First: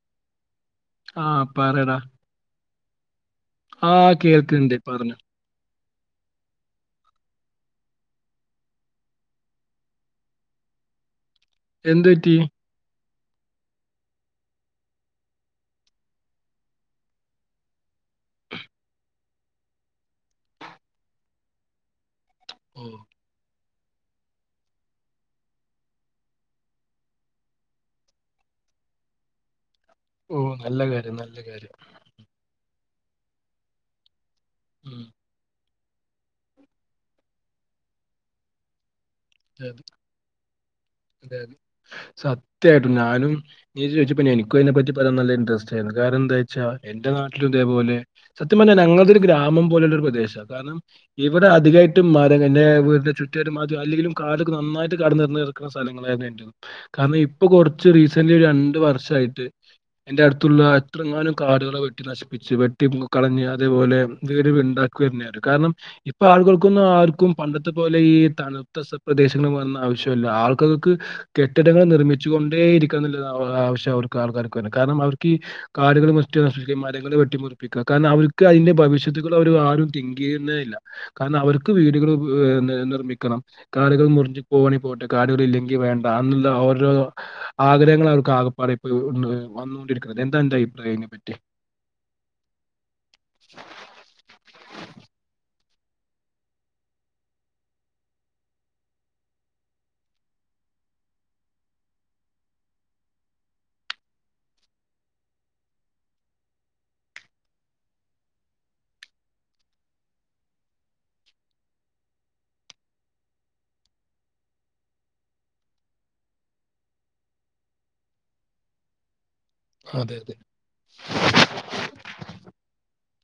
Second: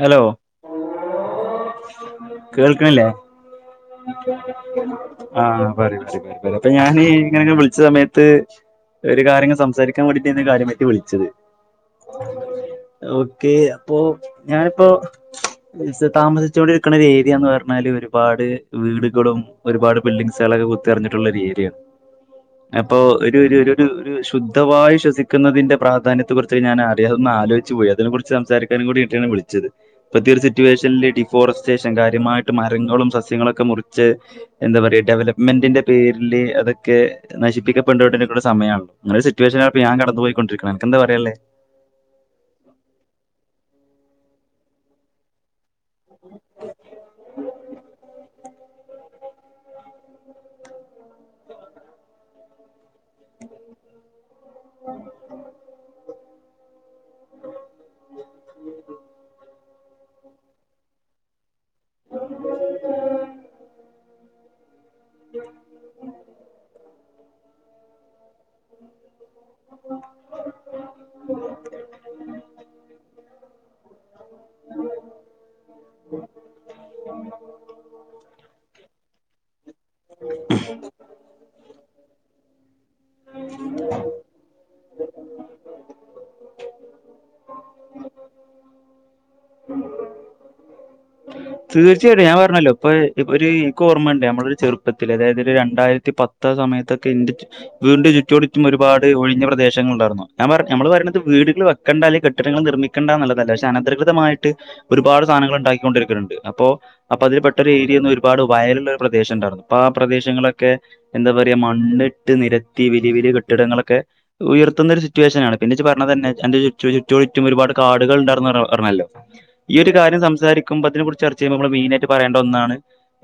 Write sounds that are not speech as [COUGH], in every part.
Hello ആഹ പറയടാ കേൾക്കനില്ലേ പറഞ്ഞോ ആ അപ്പൊ ഞാൻ ഇങ്ങനെ വിളിച്ച സമയത്ത് ഒരു കാര്യങ്ങങ് സംസാരിക്കാൻ വേണ്ടിട്ടാണ് കാര്യം പറ്റി വിളിച്ചത് ഇതെന്തു പറ്റി ഓക്കേ അപ്പൊ ഞാനിപ്പോ താമസിച്ചോണ്ടിരിക്കുന്ന ഒരു ഏരിയന്ന് പറഞ്ഞാല് ഒരുപാട് വീടുകളും ഒരുപാട് ബിൽഡിങ്സുകളൊക്കെ കുത്തിറിഞ്ഞിട്ടുള്ള ഒരു ഏരിയാണ് ഉം അപ്പൊ ഒരു ഒരു ഒരു ശുദ്ധായി ശ്വസിക്കുന്നതിന്റെ പ്രാധാന്യത്തെ കുറിച്ച് ഞാൻ അറിയാതെ ഒന്നും ആലോചിച്ചു പോയി അതിനെ കുറിച്ച് സംസാരിക്കാ കൂടിയിട്ടാണ് വിളിച്ചത് ഇപ്പത്തിയ ഓ ഒരു നല്ല സിറ്റുവേഷനില് കാര്യം നല്ല കാര്യം ഡിഫോറസ്റ്റേഷൻ കാര്യമായിട്ട് മരങ്ങളും സസ്യങ്ങളൊക്കെ മുറിച്ച് എന്താ ഉം പറയുക ഡെവലപ്മെന്റിന്റെ പേരില് അതൊക്കെ നശിപ്പിക്കപ്പെണ്ടോരിക്കുന്ന സമമാണല്ലോ പറയാ സത്യായിട്ടും ഞാനും ചോ പിന്നെ എനിക്കുതിനെറ്റി പറയാ നല്ല ഇൻറ്രസ്റ്റ് ആരുന്നു കാരണം എന്താ വെച്ചാ എന്റെ നാട്ടിലും ഇതേപോലെ സത്യം പറഞ്ഞ ഞങ്ങളുടെ ഒരു ഗ്രാമം പോലുള്ള ഒരു പ്രദേശമാണ് കാരണം ഇവിടെ അധികമായിട്ടും മ എന്റെ വീട്ടിൽ ചു [UNINTELLIGIBLE] അല്ലെങ്കും ാലൊ നന്നായിട്ട് കട നിറന്ന നിക്കുന്ന സ്ഥലങ്ങളായിരുന്നു കാരണം ഇപ്പൊ കുറച്ച് റീസന്റ്ലി ഒരു രണ്ട് വർഷം ് എ അടുത്തുള്ള എങ്ങ കാടുകളെ വെട്ടി നശിപ്പിച്ച് വെട്ടി കളഞ്ഞ് അതേപോലെ വീട് വിണ്ടാ [UNINTELLIGIBLE] കാരണം ഇപ്പൊ ആളുകൾക്കൊന്നും ആർക്കും പണ്ടത്തെ പോലെ ഈ തണുത്ത സ് പ്രദേശങ്ങളൾ വന്ന ആവശൃല്ല ആൾക്കൾക്ക് കെട്ടിടങ്ങൾ നിർമ്മിച്ചുകൊണ്ടേ ഇരിക്ക എന്ന്ല്ലാആവശ്യം അവർക്കാ ആൾകാര്കാ കാരണം അവർക്കീ കാടുകൾ വെട്ടി നശിപ്പിക്കുക മരങ്ങൾ വെട്ടമുറിപ്പിക്കുക കരണം അവർക്ക് അയിന്റെ ഭവി ഷൃത്തകൾ അവ ആരും തിങ്ക്യ്യുന്നേ ഇല്ല കാരണം അവർക്ക് വീടുകൾ പിന്നെ നിർമ്മിക്കണം. കാടുകൾ മുറിഞ്ഞു പോവാണെങ്കിൽ പോട്ടൊ കാടുകൾ ഇല്ലെങ്കിൽ വേണ്ട അതൊന്നുല്ല ഓരോ ആഗ്രഹങ്ങൾ അവർക്ക് ആകപ്പാട ഇപ്പോ വന്നൊണ്ടിരിക്കുന്നത് എന്താണ് അന്റെ അഭിപ്രായം അയിപറ്റി തീർച്ചയായിട്ടും ഞാൻ പറഞ്ഞല്ലോ ഇപ്പ ഇപ്പോര്ഈ ഇന്ക്ക് ഓമ്മണ്ട്. നമ്മളെ ഒരു ചെറുപ്പത്തിൽ അതായത് ഒരു രണ്ട് രണ്ടായിരത്തി പത്ത് ആ സമയത്തൊക്കെ ഇൻ്റെ വീട് ചുറ്റോട് ചുറ്റും ഒരുപാട് ഒഴിഞ്ഞ പ്രദേശങ്ങൾ ഉണ്ടായിർന്നു ഞാൻ പറഞ്ഞ് ഞമ്മള് പറയുന്നത് വീടുകൾ വെക്കെണ്ട അല്ലെങ്കിൽ കെട്ടിടങ്ങൾ നിർമിക്കണ്ട ന്നുള്ളതല്ല പക്ഷെ അനധികൃതമായിട്ട് ഒരുപാട് സാധനൾ ഉണ്ടാ കൊണ്ടിരിക്കുന്നുണ്ട് അപ്പോ അപ്പതിൽ പെട്ട ഒരു ഏരിയേന്നും ഒരുപാട് വയലുള്ള ഒരു പ്രദേശം ഉണ്ടായിരുന്നു അപ്പൊ ആ പ്രദേശങ്ങളൊക്കെഎന്താ പറ മണ്ണിട്ട് നിരത്തി വലിയ വലിയ കെട്ടിടങ്ങളൊക്കെ ഉയർത്തുന്ന ഒരു സിറ്റുവേഷനാണ് പിന്നെ ഇജ്ജ് പറഞ്ഞതന്നെ എന്റെ ചുറ്റു ചുറ്റോട്ചുറ്റും ഒരുപാട് കാടുകൾ ഉണ്ടാർന്ന് പറഞ്ഞല്ലോ ഈ ഒരു അതെ കാര്യം അതെ സംസാരിക്കുമ്പോ തിനെ കുറിച് മെയിനായിട്ട് പറയേണ്ട ഒന്നാണ്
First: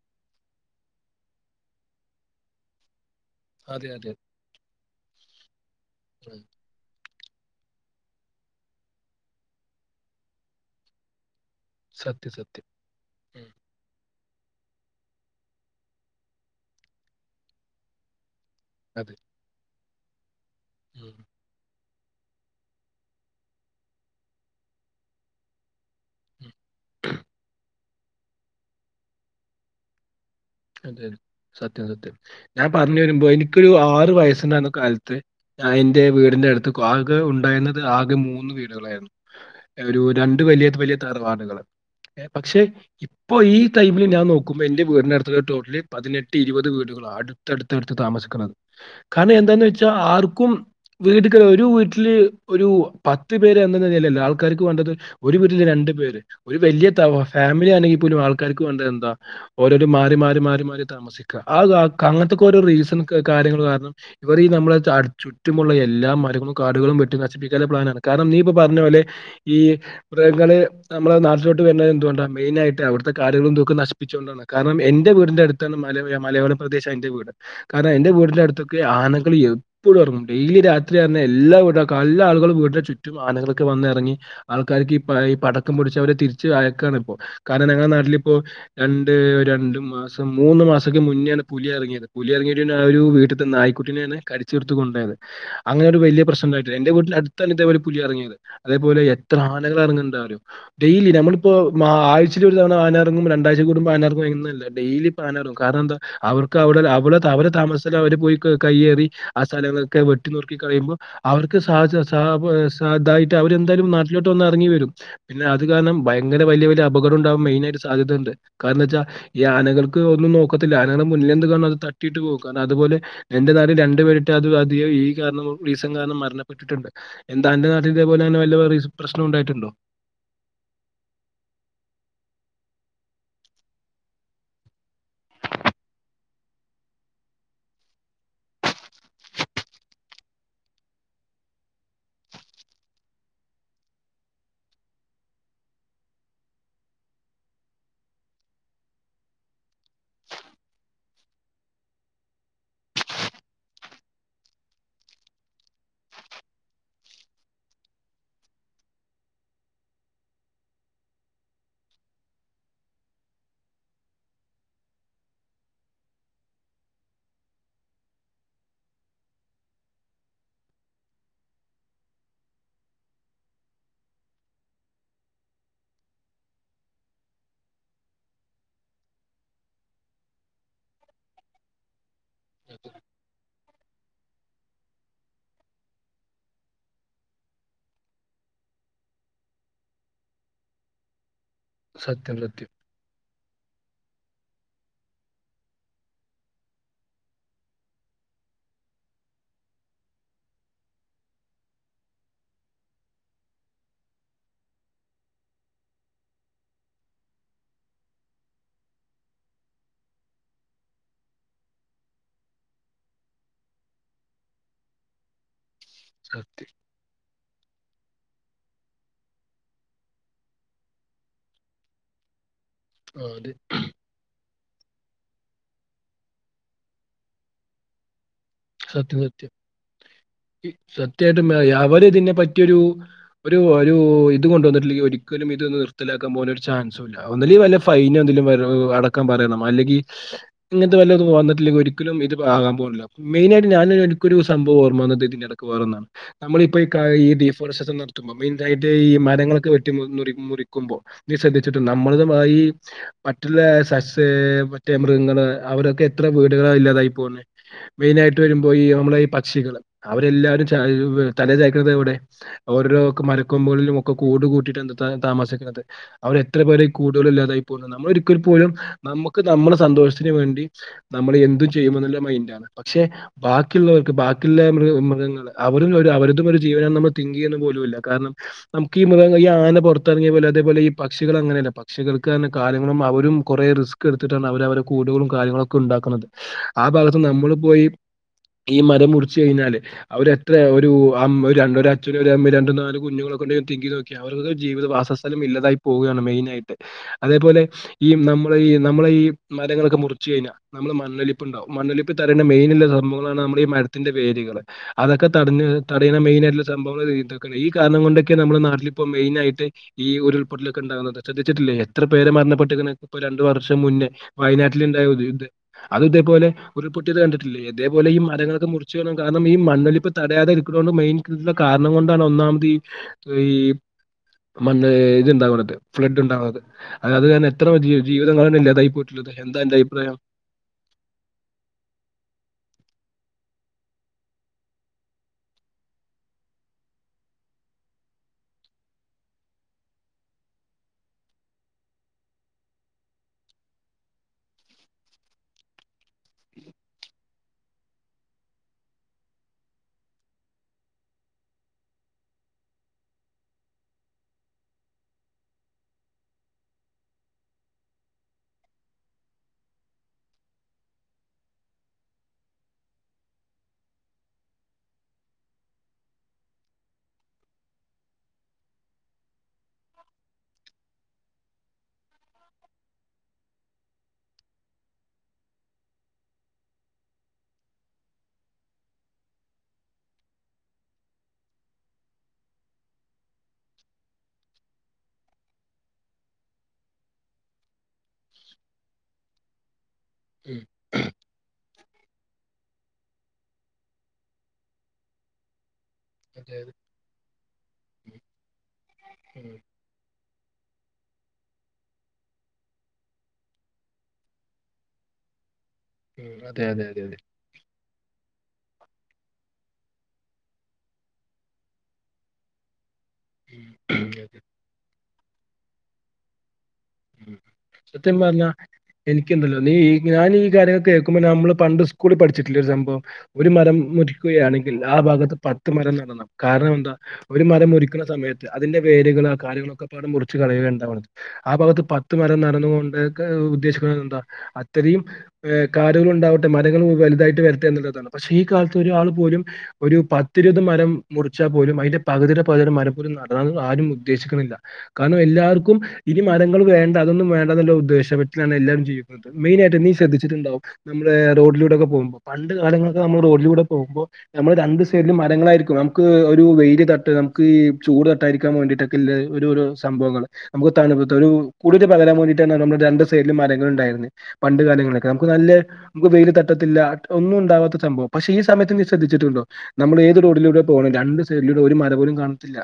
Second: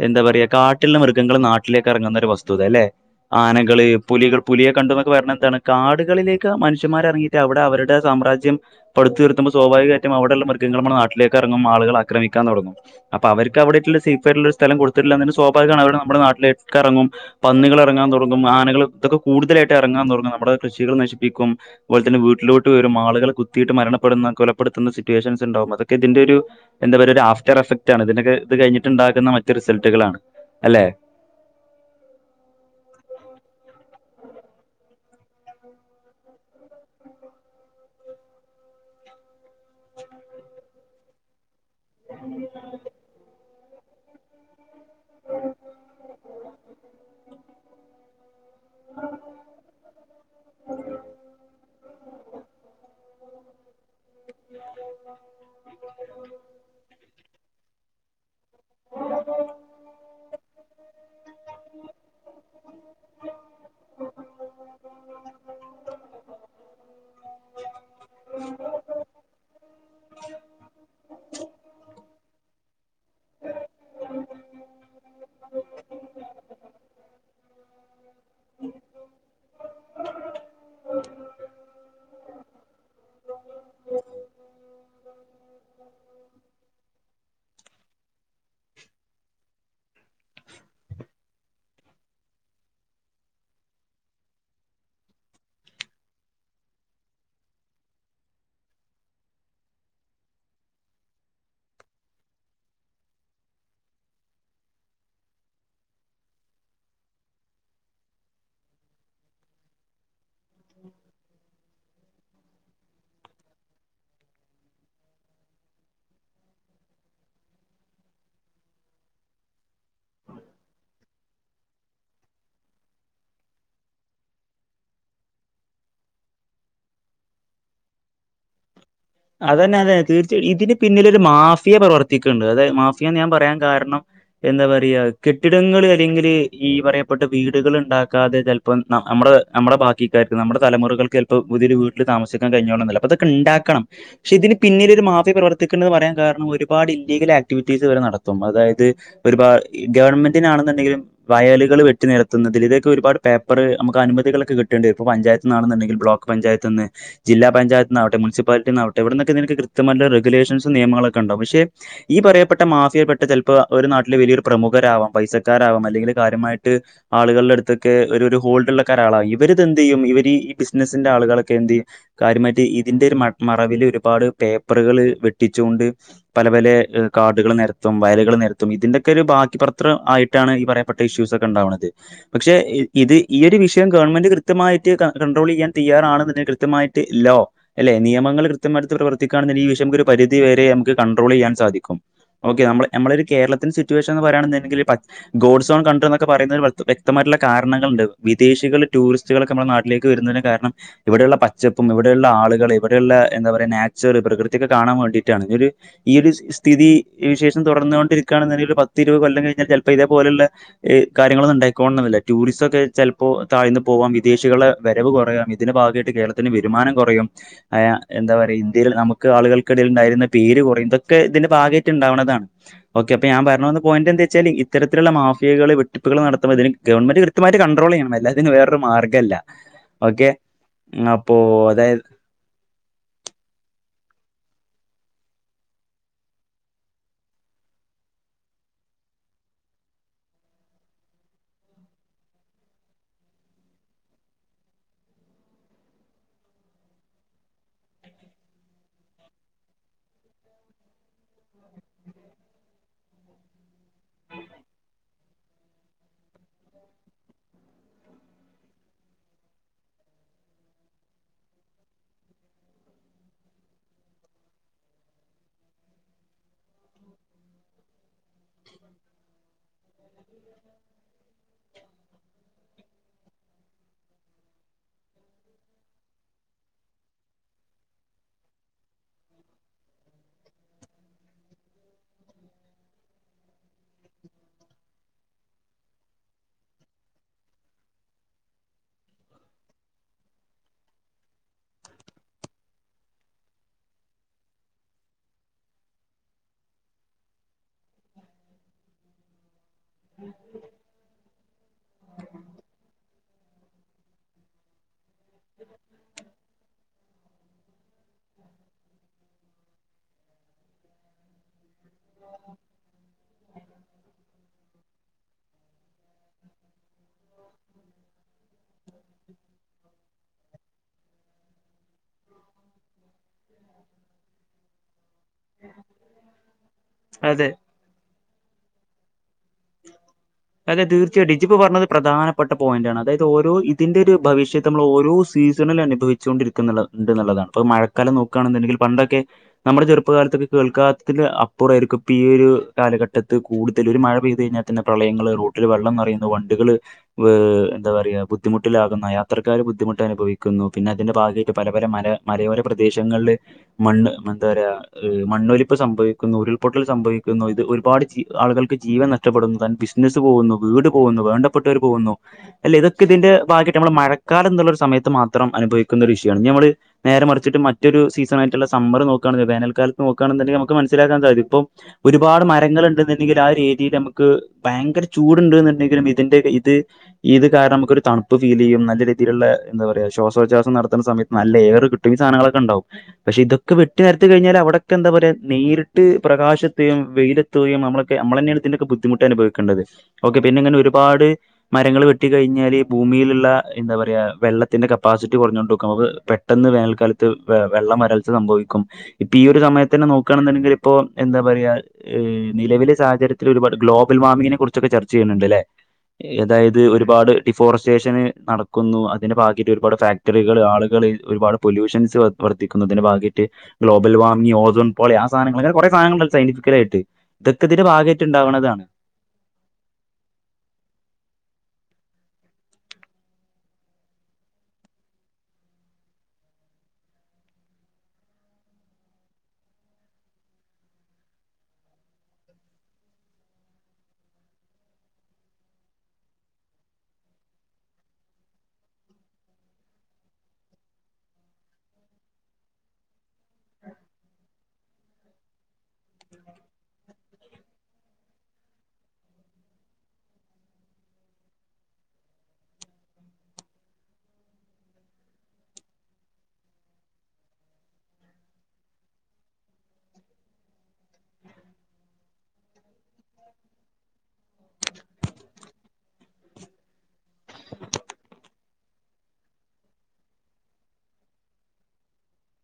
എന്താ പറയാ കാട്ടിലുള്ള മൃഗങ്ങൾ നാട്ടിലേക്ക് എറങ്ങുന്ന ഒരു വസ്തുതല്ലേ ആനകള് അതെ അതെ പുലികൾ പുലിയെ കണ്ടു എന്നൊക്കെ പറയിണതന്താണ് ഉം. കാടുകളിലേക്ക് മനുഷ്യമാർ ഇറങ്ങിട്ട് അവിടെ അവരുടെ സമ്രാജ്യം പടുത്തുയർത്തുമ്പോ സ്വാഭാവികമായിട്ടുംഅവിടെള്ള മൃഗങ്ങൾ നമ്മുടെനാട്ടിലെ അറങ്ങും ആളുകൾ സത്യം ആക്രമിക്കാൻ സത്യം തുടങ്ങും അപ്പൊ ഉം. അവർക്ക് അവിടെള്ള സേഫ് ആയിട്ടുള്ള സ്ഥം കൊടുത്തില്ലായെങ്കിൽ സ്വാഭാവികാണ് അവര്നമ്മുടെ നട്ടിലോകറങ്ങും പന്നികളറങ്ങാൻ തുടങ്ങും ആനകൾ അതെ ഇതൊക്കെ കൂടുതലായിട്ട്റങ്ങാൻ തുടങ്ങും നമ്മുടെ കൃഷികൾ ഉം. നശിപ്പിക്കും അതുപോലെതന്നെ വീട്ടിലോട്ടു വെരു ആളുകളെ കുത്തീട്ട് മരണപ്പെടുന്ന കൊലപ്പെടുത്തുന്ന സിറ്റുവേഷൻസ് ഉണ്ടാവും അതോ ഇതിന്റെ ഒരു ഉം. എന്താ പറയ ഒരു ആഫ്റ്റർ എഫക് ആണ് ഇതിനൊക്കെ ഇത് കഴിഞ്ഞിട്ടുണ്ടാകുന്ന മറ്റു റിസൾട്ടുകളാണ് അല്ലെ അതെ അതെ സത്യം സത്യം ഞാൻ പറഞ്ഞു വരുമ്പോ എനിക്കൊരു ആ ത് വയസ്സനാകുന്ന കാലത്ത് ഞാൻ ഇന്റെ വീടിൻ്റെ അടുത്ത് ആകെ ഉണ്ടായിരുന്നത് ആകെ മൂന്നു വീടുകളായിരുന്നു ഒരു രണ്ടു വലിയ വലിയ തറവാടുകള് പക്ഷെ ഇപ്പൊ ഈ ടൈമില് ഞാൻ നോക്കുമ്പോ എന്റെ വിടിനടുത്ത് ടോട്ടലി പതിനെട്ട് ഇരുപത് വീടുകളാണ് അടുത്തടുത്ത് താമസിക്കുന്നത് കാരണം എന്താന്ന വെച്ചാ ആർക്കും വീട്ടുക ഒരു വീട്ടില് ഒരു പത്ത് പേര് എന്ന നിലയിലല്ലാ ആൾക്കാർക്ക് വേണ്ടത് ഒരു വിട്ടിൽ രണ്ടു പേര് ഒരു വലിയ തവ ഫാമിലി ആണെങ്കിൽ പോലും ആൾക്കാർക്ക് വേണ്ടത് എന്താ ഓരോരോ മാ മാറിമാറി താമസിക്ക ആ അങ്ങനത്തക്കൊരോ റീസണ് കാര്യങ്ങൾ കാരണം ഇവർ ഈ നമ്മളെ ചടച്ചു റ്റുമുള്ള എല്ലാ മരങ്ങളും കാടുകളും വിെട്ടും നശിപ്പിക്കാന് പ്ലാനാണ് കാരണം നീ ഇപ്പോ പറഞ്ഞ പോലെ ഈ പ്ര ൾനമ്മളെ നാട്ടിലോട്ട് വരുന്നത് എന്തുകൊണ്ട മെയിനായിട്ട് അവിടുത്തെ കാര്യങ്ങൾ ന്തൊക്കെ നശിപ്പിച്ചു കൊണ്ടാണ് കാരണം എൻ എന്റെ വീടിന്റെ അടുത്ത്റഞ്ഞാല് മല മലയോല പ്രദേശ എന്റെ വീട് കാരണം എന്റെറെ വീടിന്റെ അടുത്തൊക്കെ ആനകൾ എപ്പോഴും ഒ ട്ടും ഡെയിലി രാത്രിറഞാൽ എല്ലാ വീടാൾകും എല്ലാ ആളുകളും വീടിന്റെ ചുറ്റും ആനകളൊകേ വന്ന് എറങ്ങി ആൾക്കാർക്ക് ഈ ഈ പടക്കം പൊടിച്ച് അവരെ തിരിച്ച് അയക്കാണ് ഇപ്പോ കാരണം ഞങ്ങളുടെ നാട്ടിലിപ്പോ രണ്ട് രണ്ടും മാസം മൂന്ന് മാസംക്കെ മുന്നെയാണ് പുലി എറങ്ങിയത് പുലി എറങ്ങിയിട്ട് ആ ഒരു വീട്ത്തെ നായ്ക്കുട്ടിനെയാണ് കടിച്ചെടുത്തുകൊണ്ടോ അങ്ങനെ ഒരു വലയപ്രശ്ന ഉണ്ടായിട്ടില്ല എന്റെ വീട്ടി ന്റെഅടുത്താന്നെ ഇതുപോലെ പുലി എറങ്ങിയത് അതേപോലോ എത്ര ആളുകളാണ് ന്നന്താ അറിയോ ഡെയിലി നമ്മളിപ്പോ മാ ആഴ്ച ഒരു തവണ ആനറങ്ങും രണ്ടഴ്ച കടുമ്പോ ആനറങ്ങും എന്നല്ലേ ഡെയിലിപ്പോആന എറങ്ങും കാരണം എന്താ അവർക്ക്അവര്ടെ [UNINTELLIGIBLE] അവിടെതാമസ സ്ഥലംഅവർ പോയി കയ്യേറിആ സ്ഥലങ്ങളൊക്കെവെട്ടി നുർക്കി കളയുമ്പോൾ അവർക്ക് സാജസ് [UNINTELLIGIBLE] ഇതായിട്ട് അവരെന്തായാലും നാട്ടിലോട്ട് വന്ന് ഇറങ്ങി വരും പിന്നെ അത് കാരണം ഭയങ്കര വലിയ വലിയ അപകടം. ണ്ടാവും മെയിനയീട് സാധ്യത ഉണ്ട് കാരണം ചാ ഈ ആനകൾക്ക് ഒന്നും നോക്കത്തില്ല ആനകൾ മുന്നിൽെന്ത് കാണുന്നുഅത് തട്ടിട്ട് പോകും കാരണം അതുപോലെ എന്റെ നേരെ രണ്ട് പേരിട്ട ഈസ [UNINTELLIGIBLE] കാരണം മരണപ്പെട്ടിട്ടുണ്ട് എന്താ എന്റെ നാട്ടില ഇതേപലെവലതും [UNINTELLIGIBLE] അതന്നെ അതെ തീർച്ച ഇതിന് പിന്നിൽ ഒരു മാഫിയ പ്രവർത്തിക്കുന്നുണ്ട് അതായ മാഫിയാന്ന് ഞാൻ പറയാൻ കാരണം എന്താ പറയാ കെട്ടിടങ്ങൾ അല്ലെങ്കില് ഈ പറയപ്പെട്ട വീടുകൾ ണ്ടാക്കാതെ ചെലപ്പം നമ്മുൾ നമ്മുളെ ബാക്കിക്കാർ നമ്മുടെ തലുറൾക്ക് ചപ്പോ പുതിയ വീട്ടിൽ താമസിക്കാൻ കഴഞ്ഞോളനില അതൊക്കെണ്ടാക്കണം ക്ഷെ ഇതിന് പിന്നിൽ ഒരു മാഫിയ പ്രവർത്തിക്ക്ണ്ട് ന്ന് പറയാൻ കാരണം ഒരുപാട് ഇൻ്റീഗൽ ആക്ടിവിറ്റീസ് ഇവർ നടത്തും അതായത് ഒരുപാ ഈ ഗവൺമെന്റിണാണെന്നുണ്ടെങ്കിലും വയലുകള് വെട്ടി നിരത്തുന്നതിന് ഇതിനക്ക ഒരുപാട് പേപ്പറ് അം മ്മക്ക് അനുമതികളൊക്കെ കിട്ടേണ്ടിരും ഇപ്പ പഞ്ചായത്ത്ന്ന് ആണെന്നെണ്ടെങ്കിൽ ബ്ലോക്ക് പഞ്ചായത്ത്ന്ന് ജില്ലാ പഞ്ചായത്ത്ന്നാവട്ടെ മുസിപ്പാലി ന്നാവട്ടെ എവിടൊന്നൊക്കെ ഇതിന് കൃത്യമായിട്ട് റെഗുലേഷസും നിയമങ്ങളൊക്കെ ഇണ്ടാവും പക്ഷെ ഈ പറയപ്പെട്ട മാഫിയേൽപെട്ട ചിലപ്പോ ഓര് നാട്ടില് വലിയൊരു പ്രമുഖരാവാം പൈസക്കാരാവാം അല്ലെങ്കിൽ കാര്യമായിട്ട് ആളുകളുടെടുത്തൊക്കെ ഒരുരു ഹോൾ ൽ കരാള ഇവരിതെന്തെയ്യും ഇവര് ഈ ബിസിനസിന്റെ ആളുകളൊക്കെ എന്തെയ്യും കാര്യമായിട്ട് ഇതിന്റെയൊരു മട് മറവിൽ ഒരുപാട് പേപ്പറുകള് വെട്ടിച്ചുകൊണ്ട് പല പലെ എ കാടുകള് നെരെത്തും വയലുകള് നേരത്തും ഇതിന്റെക്കെരു ബാക്കി പത്രം ആയിട്ടാണ് ഈ പറയപ്പെട്ട ഇഷ്യൂസ് ഒക്കെ ഇണ്ടാവണത്. പക്ഷെ ഇ ഇത് ഈയൊരു വിഷ് ത്യം ഗവൺമെന്റ് കൃത്യമായിട്ട് ക കൺട്രോളെയ്യാൻ തയ്യറാണ്ന്നെ കൃത്യമായിട്ട് ലോ ല്ലെ നിയമ ഇങ്ങള് കൃത്യമാ [UNINTELLIGIBLE] പ്രവത്തിക്കാണെന്നി ഈ വിഷയം ഒരു പരിതി വെരെ അമ്ക്ക് കൺട്രോളെയ്യാൻ സാധിക്കും സത്യം ഓക്കെ സത്യം അമ്മള് അമ്മള്ളൊരു കേരളത്തിന് ചുറ്റ് സിറ്റുവേഷൻ എന്ന് പറയാണുണ്ടെങ്കില് [UNINTELLIGIBLE] ഗോഡ്‌സോൺ കൺട്രി എന്നൊക്കെ പറയുന്നതിന് [UNINTELLIGIBLE] വ്യക്തമായിട്ടുള്ള കാരണങ്ങളുണ്ട് വിദേശികള് ടൂറിസ്റ്റുകളൊക്കെ മ്മടെ നാട്ടിലേക്ക് വരുന്നതിന് കാരണം ഇവിടെയുള്ള പച്ചപ്പും ഇവിടെയുള്ള ആളുകള് ഇവട് ന്ന്ള്ള എന്താപറയ്ന്നെ നാച്ചൊർ പ്രകൃതിക്കെ കാണാൻ വേണ്ടിറ്റാണ് ഇയൊരു ഈ ഒരു സ് സ്ഥിതി വിശേഷം തുടർന്ന നോർണ്ടിരിക്കാണെന്നെങ്കില് പത്തിരൂ കൊല്ലം കഴിഞ്ഞാൽ ചെലപ്പോ ഇതേപോലുള്ള ഇ കാര്യങ്ങളൊന്നുണ്ടായിക്കോൺന്നില്ല ടൂറിസോക്കെ ചെലപ്പോ താഴ്ന്ന് പോവാം വിദേശികളെ വരവ് കുറയാം ഇതിന്റെ ഭാഗായിട്ട് കേരളത്തിന് സത്യം. വെരുമാനം കൊറയും അയ എന്താ പറയാ ഇന്ത്യയിൽ നമുക്ക് ആളുകൾക്കിടയിൽ ഇണ്ടായിരുന്ന പേര് കൊറയും ഇതൊക്കെ ഇതിന്റെ ഭാഗമായിട്ട് ഇണ്ടാവണതാണ്. ഓക്കെ ആ അപ്പ ഞാൻ അതെ പറഞ്ഞ് വന്ന പോയിന്റ് എന്താച്ചാല് ഇത്തരത്തിലുള്ള മാഫിയകള് വെട്ടിപ്പുകൾ നടത്ത്മ്പോ ഇതിന് ഗവൺമെന്റ് കൃത്യമായിട്ട് കൺട്രോല്ലെയ്യണം അല്ല ഇതിന് വേറൊരു സത്യം മാർഗല്ല സത്യം. ഓക്കെ മ് അപ്പോ അതായത് മറ്റൊരു ഒരു ഒരു ഇത് കൊണ്ടന്നിട്ടില്ലെങ്കി ഒരിക്കലും ഇത് നിർത്തലാക്കാൻ പോവാനൊരു ചാൻസൂല്ല. ഒന്നില്ലെങ്കി ത് വല്ല ഫൈനോ ന്തെലും [UNINTELLIGIBLE] അടക്കാൻ പറയണം അല്ലെങ്കി ഇങ്ങൻത്തെ വല്ലതും വന്നിട്ടില്ലെങ്കി ഒരിക്കലും ഇത് [UNINTELLIGIBLE] [UNINTELLIGIBLE] മെയിനായിട്ട് ഞാന് എനിക്കൊരു സംഭവം ഓർമ്മവന്നത് ഇതിനിടക്ക് വേറോന്നാണ് നമ്മളിപ്പോ ഇ കയി ഈ [UNINTELLIGIBLE] നടത്തു മോമിറ്റായിട്ടേ ഈ മരങ്ങളൊക്കെ വെട്ടി മുരി നുരി മുറിക്കുമ്പോ നീ ശ്രദ്ധിച്ചിട്ടുണ്ടോ നമ്മളതുമായി മറ്റുള്ള സസ്സ് മറ്റേ മൃഗങ്ങള് അവരൊക്കെ എത്ര വീടുകളാ ഇല്ലാതായി പോണെ മെയിനായിട്ട് വെരുമ്പോ ഈ മ്മളെ ഈ പക്ഷികള് അവരെല്ലാവരും ചായ് [UNINTELLIGIBLE] തല ചായിക്കുന്നുന്നത് എവിടെ ഓരൊരു രൊക്കെ മരക്കൊമ്പുകളിലുമൊക്കെ കൂട് കൂട്ടിട്ട് എന്ത്താ താമസിക്കണത് അവരെത്ര പേരാ കൂടുകളില്ലാതായി പോകുന്നത് നമ്മൾ ഒരിക്കൽ പോലും നമുക്ക് നമ്മളെ സന്തോഷത്തിന് വേണ്ടി നമ്മൾ എന്തും ചെയ്യുംമെന്നുള്ള മൈൻഡാണ്. പക്ഷെ ബാക്കിയുള്ളവർക്ക് ബാക്കിള്ളൃ മൃഗ മൃഗങ്ങള് അവരും ഒരു അവരുതും ഒരു ജീവന നമ്മൾ തിങ്ക് ചെയ്യണ പോലു ലൂല്ല കാരണം നമുക്ക് ഈ മൃഗങ ഈ ആന പുറത്തിറങ്ങിയ പോലെ അതേപോലെ ഈ പക്ഷികൾ അങ്ങനെയല്ല പക്ഷികൾക്ക്ന്ന് [UNINTELLIGIBLE] നിങ്ങളും അവരും കൊറെ റിസ്ക് എടുത്തിട്ടാണ് അവര് അവര്ടെ കൂടുകളും കാര്യങ്ങളൊക്കെ ഉണ്ടാക്കുന്നത് ആ ഭാഗത്ത് നമ്മളും പോയി ഈ മരം മുറിച്ച് കഴിഞ്ഞാല് അവരെത്ര ഒരു അം ഒരണ്ട ഒരച്ഛനും ഒരമ്മേ രണ്ടും നാല് കുഞ്ഞുങ്ങളു കൊണ്ടോയി ഒന്ന് തിങ്ക് ചെയ്തോക്ക്യ അവർക്ക് ജീവിതവാസസ്ഥലം ഇല്ലാതായി പോകുകാണ് മെയിൻ ആയിട്ട് അതേപോലെ ഈ നം മ്മളേ ഈ നമ്മളേ ഈ മരങ്ങളൊക്കെ മുറിച്ച് കഴിഞ്ഞാ നമ്മള് മണ്ണൊലിപ്പ്ണ്ടാവും മണ്ണൊലിപ് തരണ മെയിനുള്ള സംഭവങ്ങളാണ് നമ്മടെ ഈ മരത്തിന്റെ വേരുകള് അതൊക്കെ തടഞ്ഞ് തടയണ മെയിനായിട്ടുള്ള സംഭവങ്ങളായിതൊക്കെ ഈ കാരണം കൊണ്ടൊക്കെ നമ്മുടെ നാട്ടിലിപ്പോ മെയിനായിട്ട് ഈ ഉരുൾ പൊട്ടലൊക്കെണ്ടാകുന്നത് ശ്രദ്ധിച്ചിട്ടില്ലെ എത്ര പേര് മരണപ്പെട്ട്ക്ക്ണ് ഇപ്പൊ രണ്ട് വർ ഷം മുന്നേ വയനാട്ടിൽ ഇണ്ടായ ഇത് ദ് അത് ഇതേപോലെ ഉരുപൊട്ടിയത് കണ്ടിട്ടില്ലേ എതേപോലെ ഈ മരങ്ങളൊക്കെ മുറിച്ച് വേണം കാരണം ഈ മണ്ണൊലിപ്പ് തടയാതെ ഇരിക്കണൊണ്ട് മെയിൻ കൃ [UNINTELLIGIBLE] കാര ണം കൊണ്ടാണ് ഒന്നാമതീ ഈ മണ്ണ് [UNINTELLIGIBLE] ഫ്ലഡ് ഉണ്ടാവണത് അല്ലാതെ അതെ. തന്നെ എത്ര ജീ ജീവിതങ്ങളാണ് ഇല്ലാതായി പോയിട്ടുള്ളത്. എന്താ അന്റെ അഭിപ്രായം? അതെ തീർച്ചേയിട്ടും ഇജിപ്പോ പറഞ്ഞത് പ്രധാനപ്പെട്ട പോയിന്റാണ് അതായത് ഓരോ ഇതിൻ്റെരു ഭവിഷ്യത്ത് നമ്മൾ ഓരോ സീസണിൽ അനുഭവിച്ചുകൊണ്ടിരിക്കുന്നുള്ളത് ഉണ്ട്ന്നുള്ളതാണ് പ്പോ മഴക്കാലം നോക്കാണെന്നുണ്ടെങ്കിൽ പണ്ടൊക്കെ നമ്മുടെ ചെറുപ്പകാലത്തൊക്കെ കേൾക്കാത്തത്തിൻ്റെഅപ്പുറേരി ക്ക പ്പിയൊരു കാലഘട്ടത്ത് കൂടുതലൊരു മഴ പെയ് [UNINTELLIGIBLE] പ്രളയങ്ങള് റോട്ടിൽ വെള്ളം നിറയുന്നു വണ്ടികള് വ് എന്താ പറയ ബുദ്ധിമുട്ടിലാകുന്ന യാത്ര ക്കാര് ബുദ്ധിമുട്ട് അനുഭവിക്കുന്നു പിന്നെ അതിന്റെ ഭാഗായിട്ട് പല പല മര മരയോര പ്രദേശങ്ങള്ല് മണ്ണ് മണ്ണ് ന്താറയാ ഇ മണ്ണൊലിപ്പ് സംഭവിക്കുന്നു ഉരുൾപൊട്ടൽ സംഭവിക്കുന്നു ഇത് ഒരുപാട് ജീ ആളുകൾക്ക് ജീവൻ ന ഷ്ടപ്പെടുന്നു ബിസിനസ്സ് പോകുന്നു വീട് പോകുന്നു വേണ്ടപ്പെട്ടവർ പോകുന്നു അല്ലേ ഇതൊക്കെ ഇതിന്റെ ഭാഗമായിട്ട് നമ്മടെ മഴ കക്കാലം എന്നുള്ളൊരു സമയത്ത് മാത്രം അനുഭവിക്കുന്ന ഒരു വിഷയമാണ് ഇനി ഞമ്മള് നേരെ മറിച്ചിട്ട് മറ്റൊരു സീസൺ ആയ്ട്ടുള്ളാ സമ്മർ നോക്കി വേനൽകാലത് നോക്കയാണുണ്ടങ്കിൽ നമുക്ക്നസിലാൻ സാധിക്കും ഇപ്പം ഒരുപാട് മരങ്ങൾ ഉണ്ടുണ്ടെങ്കിൽ ആ ഒരു ഏരിയയില് നക്ക് ഭയങ്കര ചൂടുണ്ടണ്ടെങ്കിലും ഇതിന്റെ ഇത് ഇത് കാരണം നമുക്ക ഒരു തണുപ്പ് ഫീൽ ചെയ്യും നല്ല രീ രീതിുള്ള എന്താ പറയാ ശ്വാസോചാസം നടത്ത്ണ സമയത്ത് നല്ല ഏയർ കിട്ടും ഈ സാധനങ്ങളൊക്കെണ്ടാവും പക്ഷെ ഇതൊെക്കെ വെട്ടി നേരത്തി എടുത്ത് കഴിഞ്ഞാൽ അവിടൊക്കെ എന്താ പറയാ നേരിട്ട് പ്രകാശത്തെയും വെയിലതത്തുകയും നമ്മ നമ്മളൊക്കെ നമ്മളെന്നെ ആണ് ഇതിന്റെ ബുദ്ധിമുട്ട് ബുദ്ധിമുട്ട് അനുഭവിക്കേണ്ടത് ഓക്കെ പിന്നെ ഉം ഇങ്ങനെ ഒരുപാട് മരങ്ങൾ വെട്ടി കഴിഞ്ഞാല് ഭൂമിയിലുള്ള എന്താ പറയാ വെള്ളത്തിന്റെ കപ്പാസിറ്റി കുറഞ്ഞുകൊണ്ടും അതെ പെട്ടെന്ന് അതെ വേനൽക്കാലത്ത് വ വെള്ളം വരൽച്ച സംഭവിക്കും ഇപ്പൊ ഈ ഉം ഒരു സമയത്ത് തന്നെ നോക്കുകയാണെന്നുണ്ടെങ്കിൽ ഇപ്പൊ എന്താ പറയയാ നിലവിലെ സാഹചര്യത്തില് ഒരുപാട് ഗ്ലോബൽ വാർമിങ്ങിനെ കുറിച്ചൊക്കെ ചർച്ച ചെയ്യുന്നുണ്ട് അല്ലേ ഉം അതെ അതായത് അതെ അതെ അതെ ഒരുപാട് ഡിഫോറസ്റ്റേഷന് നടും ുന്നു അതിന് ഭാഗായിട്ട് ഒരുപാട് ഫാക്ടറികൾ ആളുകൾ ഒരുപാട് പൊല്യൂഷൻസ് വർദ്ധിക്കുന്നതി ഭ ഉം, ഗ്ലോബൽ അതെ. വാർമി ഓസോൺ പാളി ആ സധനങ്ങന കുറെ സധനങ്ങൾ ണ്ടല്ലൊ സയന്റിഫിക്കലയിട്ട് ഇതൊക്കെ ഇതിന്റെ ഭാഗമായിട്ട് ഉണ്ടാവുന്നതാണ് എനിക്ക് ഇണ്ടല്ലോ നീ ഈ ഞാൻ ഈ കാര്യങ്ങളൊക്കെ കേൾക്കുമ്പോ നമ്മള് പണ്ട് സ്കൂളിൽ പഠിച്ചിട്ടില്ലേ ഒരു സംഭവം ഒരു മരം റിക്കുകയാണെങ്കിൽ ആ ഭാഗത്ത് പത്ത് മരം നടണം കാരണം എന്താ ഒരു മരം മുരറിക്കുന്ന സമയത്ത് അതിന്റെ വേ രുകളോ കാര്യങ്ങളൊക്കെപാടെ മുറിച്ച് കളയുകയാണ്ടവൽ ആ ഭാഗ പത്ത് മരം നടുന്നത്കൊണ്ട് ഉദ്ദേശിക്ക്ണത് എന്താ അത്രയും കാരുകൾ ഉണ്ടാവട്ടെ മരങ്ങ വലുതായിട്ട് വരട്ടെ എന്നുള്ളതാണ് പക്ഷെ ഈ കാലത്ത് ഒരാൾ പോലും ഒരു പത്തിരുപത് മരം മുറിച്ചാൽ പോലും പകുതിയുടെ പകുതി മരം പോലും നടണം ന്നു ആരും ഉദ്ദേശിക്കുന്നില്ല കാരണം എല്ലാവർക്കും ഇനി മര വേണ്ട അതൊന്നും വേണ്ട എന്നുള്ള ഉദേശത്തിലാണ് എല്ലാരും ജീവിക്കുന്നത് മെയിനായിട്ട് നീ ശ്രദ്ധിച്ചിട്ടുണ്ടും നമ്മടെ റോട്ട് ിലൂ പോകുമ്പോ പണ്ട് കാലങ്ങളൊക്കെ നമ്മൾ റോഡിലൂടെ പോകുമ്പോ നമ്മൾ രണ്ട് സൈഡിലും മരങ്ങളായിരിക്കും. നമുക്ക് ഒരു വെയില് തട്ട് നമുക്ക് ഈ ചൂട് തട്ടായിരിക്കാൻ വേണ്ടിയിട്ടൊക്കെള്ള ഒരു ഒരു സംഭവങ്ങൾ നമുക്ക് തണുപ്പ ഒരു കൂളിര് പകരാൻ വേണ്ടിട്ടെന്നെ നമ്മുടെ രണ്ട് സൈഡിലും മരങ്ങളൾ ഉണ്ടായിരുന്നു പണ്ട് കാലങ്ങളൊക്കെ നമു നല്ല വെയിൽ തട്ട ഇല്ല ഒന്നും ഉണ്ടാവാത്ത സംഭവം പക്ഷേ ഈ സമയത്ത് നീ ശ്രദ്ധിച്ചിട്ടണ്ടോ നമ്മൾ ഏത് ോഡിലൂടെ പോകണം രണ്ട് സൈഡിലും ഒരു മരം പോലും കാണത്തില്ല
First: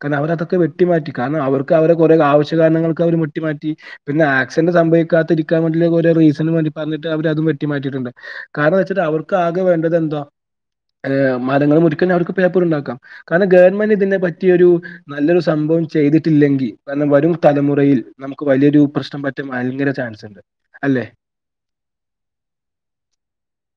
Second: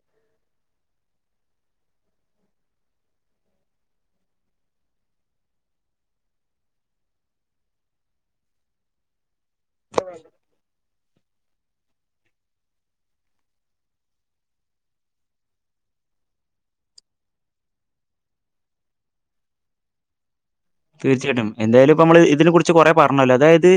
കാരണം അവരതൊക്കെ വെട്ടിമാറ്റി കാരണം അവർക്ക് അവരെ കുറെ ആവശ്യ കാരണങ്ങൾക്ക് അവർ വെട്ടി മാറ്റി പിന്നെ ആക്സിഡന്റ് സംഭവിക്കാത്തി ഇരിക്കാൻ വേണ്ടി ഓരോ റീസനും പറഞ്ഞിട്ട് അവരതും വെട്ടി മാറ്റിയി ട്ടുണ്ട് കാരണംന്ന് വെച്ചിട്ട് അവർക്ക് ആകെ വേണ്ടത് എന്താ ഹ് മരങ്ങൾ മുറിക്ക അവർക്ക് പേപ്പർ ഉണ്ടാക്കാം കാരണം ഗവൺമെന്റ് ഇതിനെ പറ്റിയൊരു നല്ലൊരു സംഭവം ചെയ്തിട്ടില്ലെങ്കിൽ വരും തലമുറയിൽ നമുക്ക് വലിയൊരുപ്രശ്നം പറ്റാൻ ഭയങ്കര ചാൻസ് ഉണ്ട് അല്ലെ തീർച്ചയായിട്ടും എന്തായാലും ഇപ്പ നമ്മള് ഇതിനെ കുറിച്ച് കൊറെ പറഞ്ഞല്ലോ അതായത്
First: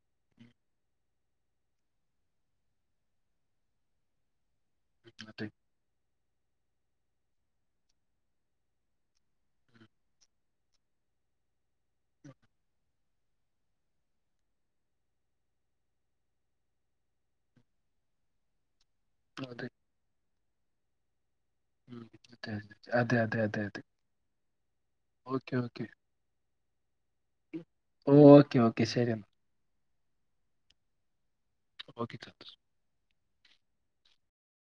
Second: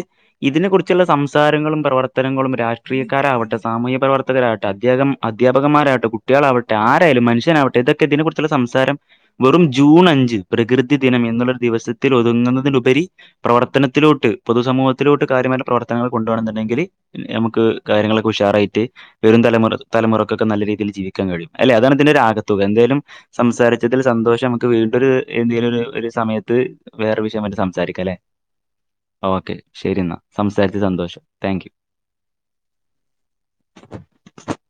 ഇതിനെ കുറിച്ചുള്ള സംസാരങ്ങളും പ്രവർത്തനങ്ങളും രാഷ്ട്രീയക്കാരാവട്ടെ സാമൂഹ്യ പ്രവർത്തകരാവട്ടെ അധം അതെ അധാപകന്മാരാവട്ടെ കുട്ടികളാവട്ടെ ആരായാലും മനുഷ്യനാവട്ടെ ഇതൊക്കെ ഇതിനെ കുറിച്ചുള്ള സംസാരം വെറും ജൂൺ അഞ്ച് പ്രകൃതി ദിനം എന്നുള്ള ഒരു ദിവസത്തിൽ ഒതുങ്ങുന്നതിലുപരി പ്രവർത്തനത്തിലോട്ട് പൊതുസമൂഹത്തിലോട്ട് കാര്യമായ പ്രവർത്തനങ്ങൾ കൊണ്ടുപോണംന്നു ണ്ടെങ്കിൽ തന്നെ ങ്കിൽ നമുക്ക് കാര്യങ്ങളൊക്കെ ഉഷാറായിട്ട് വെരും തലമു അതെ തലമുറക്ക്‌ ഒക്കെ നല്ല രീതിയിൽ ജീവിക്കാൻ കഴിയും അല്ലെ അതാണ് ഉം ഇതിന്റെ അതെ ഒരാകത്തുക എന്തായാലും അതെ അതെ അതെ അതെ സംസാരിച്ചതിൽ സന്തോഷം നമുക്ക് വീണ്ടൊരു ഓക്കെ എന്തെങ്കിലും ഒരു ഓക്കെ ഒരു സമയത്ത് അ വേറെ വിഷയം പറ്റി സംസാരിക്കാം ല്ലെ ഓക്കെ ഓക്കെ ശരി എന്നാ ഓക്കെ ശരി എന്നാ സംസാരിച്ച് സന്തോഷം താങ്ക് യു. ഓക്കി [UNINTELLIGIBLE]